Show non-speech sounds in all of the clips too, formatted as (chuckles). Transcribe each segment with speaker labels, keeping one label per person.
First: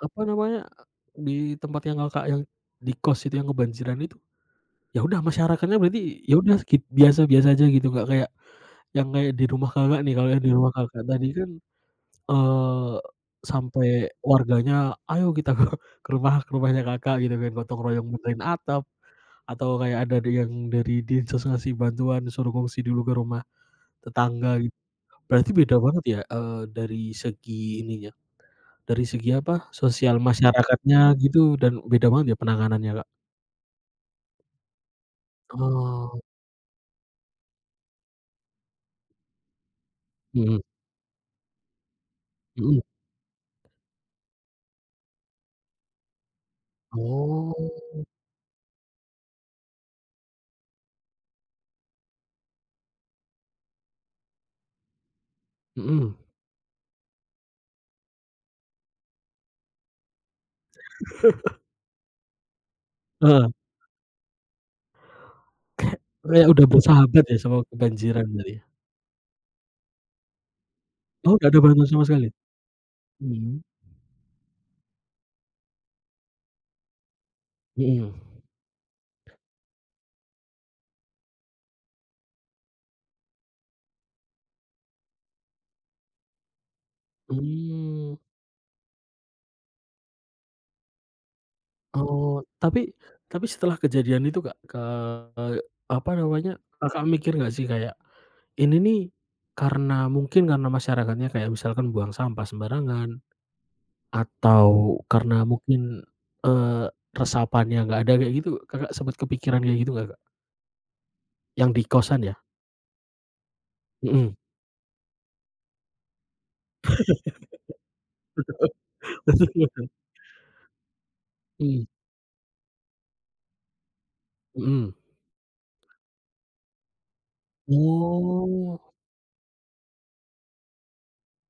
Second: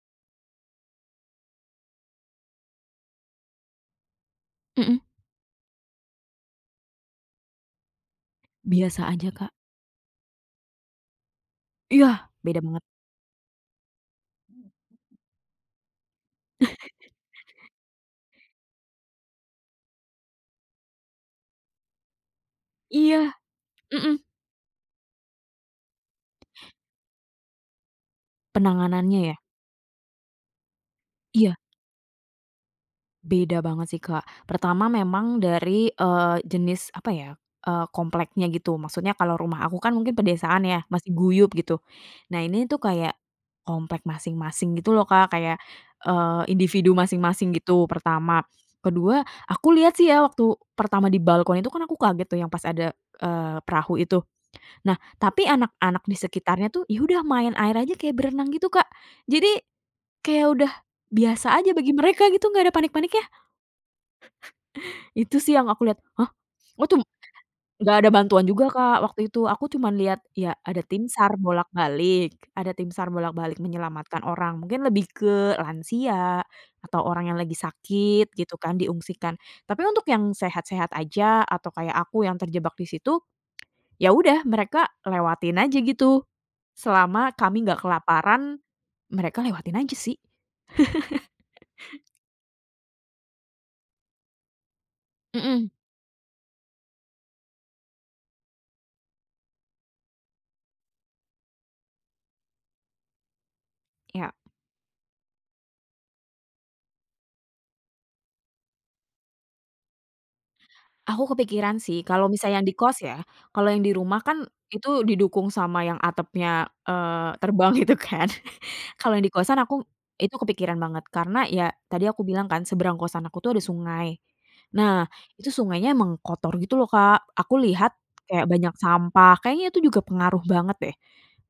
Speaker 1: Apa namanya, e di tempat yang Kakak yang di kos itu yang kebanjiran itu, ya
Speaker 2: Mhm.
Speaker 1: udah masyarakatnya berarti, ya udah skip biasa-biasa aja gitu, Kak, kayak,
Speaker 2: Biasa
Speaker 1: yang
Speaker 2: aja
Speaker 1: kayak di
Speaker 2: Kak.
Speaker 1: rumah Kakak nih. Kalau yang di rumah Kakak tadi kan,
Speaker 2: Iya, beda banget.
Speaker 1: eee, sampai warganya, ayo kita (chuckles) ke ke rumah, ke rumahnya
Speaker 2: (chuckles)
Speaker 1: Kakak gitu kan. Gotong royong benerin atap, atau kayak ada di yang dari Dinsos ngasih bantuan, suruh ngungsi dulu ke
Speaker 2: Iya,
Speaker 1: rumah
Speaker 2: mhm.
Speaker 1: tetangga, berarti beda banget ya, eee, dari segi ininya, dari
Speaker 2: Penanganannya
Speaker 1: segi
Speaker 2: ya?
Speaker 1: apa, sosial masyarakatnya gitu
Speaker 2: Iya
Speaker 1: dan beda banget ya penanganannya Kak?
Speaker 2: Beda banget sih Kak, pertama, memang dari,
Speaker 1: Oh.
Speaker 2: eee, jenis apa ya, eee, kompleknya gitu. Maksudnya kalau rumah aku kan mungkin
Speaker 1: Mhm.
Speaker 2: pedesaan ya, masih guyub gitu. Nah, ini
Speaker 1: Hmm.
Speaker 2: tuh kayak komplek masing-masing gitu loh Kak, kayak, eee, individu masing-masing,
Speaker 1: Oh.
Speaker 2: gitu pertama. Kedua aku lihat sih ya, waktu pertama di balkon itu kan aku kaget tuh yang pas ada, eee, perahu itu. Nah, tapi anak-anak
Speaker 1: Hmm.
Speaker 2: di sekitarnya tuh, ya udah main air aja, kayak berenang gitu Kak, jadi, kayak udah biasa
Speaker 1: (chuckles)
Speaker 2: aja bagi mereka gitu, gak ada panik-paniknya.
Speaker 1: Heeh.
Speaker 2: (chuckles) Itu sih yang aku
Speaker 1: Kayak
Speaker 2: lihat, hah,
Speaker 1: kayak udah
Speaker 2: watum
Speaker 1: bersahabat ya sama
Speaker 2: nggak ada
Speaker 1: kebanjiran
Speaker 2: bantuan
Speaker 1: kali ya.
Speaker 2: juga Kak, waktu itu. Aku cuman lihat, ya ada tim SAR
Speaker 1: Oh, gak ada bantuan sama sekali?
Speaker 2: bolak-balik ada tim SAR bolak-balik
Speaker 1: Mmm.
Speaker 2: menyelamatkan orang, mungkin lebih ke lansia atau orang yang lagi
Speaker 1: Hmm.
Speaker 2: sakit gitu kan, diungsikan. Tapi untuk yang sehat-sehat aja, atau kayak aku yang terjebak di situ, ya udah, mereka lewatin aja gitu, selama kami nggak
Speaker 1: Mmm.
Speaker 2: kelaparan, mereka lewatin aja sih. (chuckles)
Speaker 1: Oh, tapi tapi setelah kejadian itu Kak, ke
Speaker 2: Mhm.
Speaker 1: apa namanya, Kakak mikir gak sih, kayak, ini nih karena mungkin karena masyarakatnya kayak misalkan buang sampah sembarangan,
Speaker 2: Iya.
Speaker 1: atau karena mungkin, eee, resapannya gak ada, kayak gitu, Kakak sempet kepikiran kayak gitu gak Kak?
Speaker 2: Aku
Speaker 1: Yang
Speaker 2: kepikiran
Speaker 1: di
Speaker 2: sih,
Speaker 1: kosan
Speaker 2: kalau
Speaker 1: ya?
Speaker 2: misalnya yang di kos ya, kalau yang di rumah
Speaker 1: Hmm.
Speaker 2: kan itu didukung sama yang atapnya, eee, terbang itu kan. (chuckles) Kalau yang di kosan aku,
Speaker 1: (laughs)
Speaker 2: itu kepikiran banget, karena ya,
Speaker 1: Mmm.
Speaker 2: tadi aku bilang kan, seberang kosan aku tuh ada sungai.
Speaker 1: Mhm.
Speaker 2: Nah, itu sungainya emang kotor gitu lho Kak, aku lihat kayak banyak
Speaker 1: Oh.
Speaker 2: sampah, kayaknya itu juga pengaruh banget deh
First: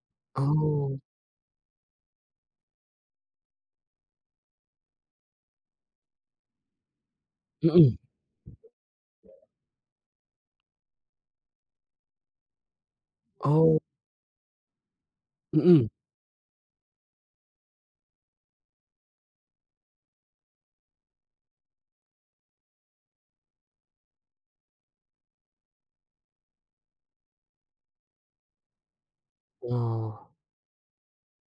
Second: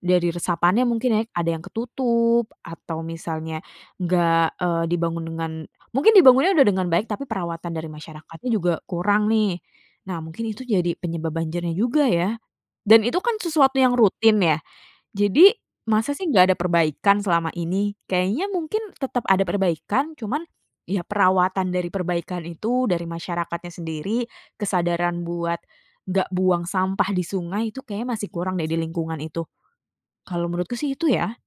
Speaker 2: dari resapannya
Speaker 1: Oh.
Speaker 2: mungkin ya. Ada yang ketutup atau misalnya enggak, eee, dibangun dengan mungkin dibangunnya udah dengan baik, tapi perawatan dari
Speaker 1: Hmm.
Speaker 2: masyarakatnya juga kurang nih. Nah, mungkin itu jadi penyebab banjirnya juga ya, dan itu kan sesuatu
Speaker 1: Oh.
Speaker 2: yang rutin ya. Jadi,
Speaker 1: Mhm.
Speaker 2: masa sih nggak ada perbaikan selama ini? Kayaknya mungkin tetep ada perbaikan, cuman, ya perawatan dari perbaikan itu, dari masyarakatnya sendiri, kesadaran buat nggak buang sampah di sungai, itu kayaknya masih kurang deh di lingkungan itu,
Speaker 1: Oh.
Speaker 2: kalau menurutku sih itu ya.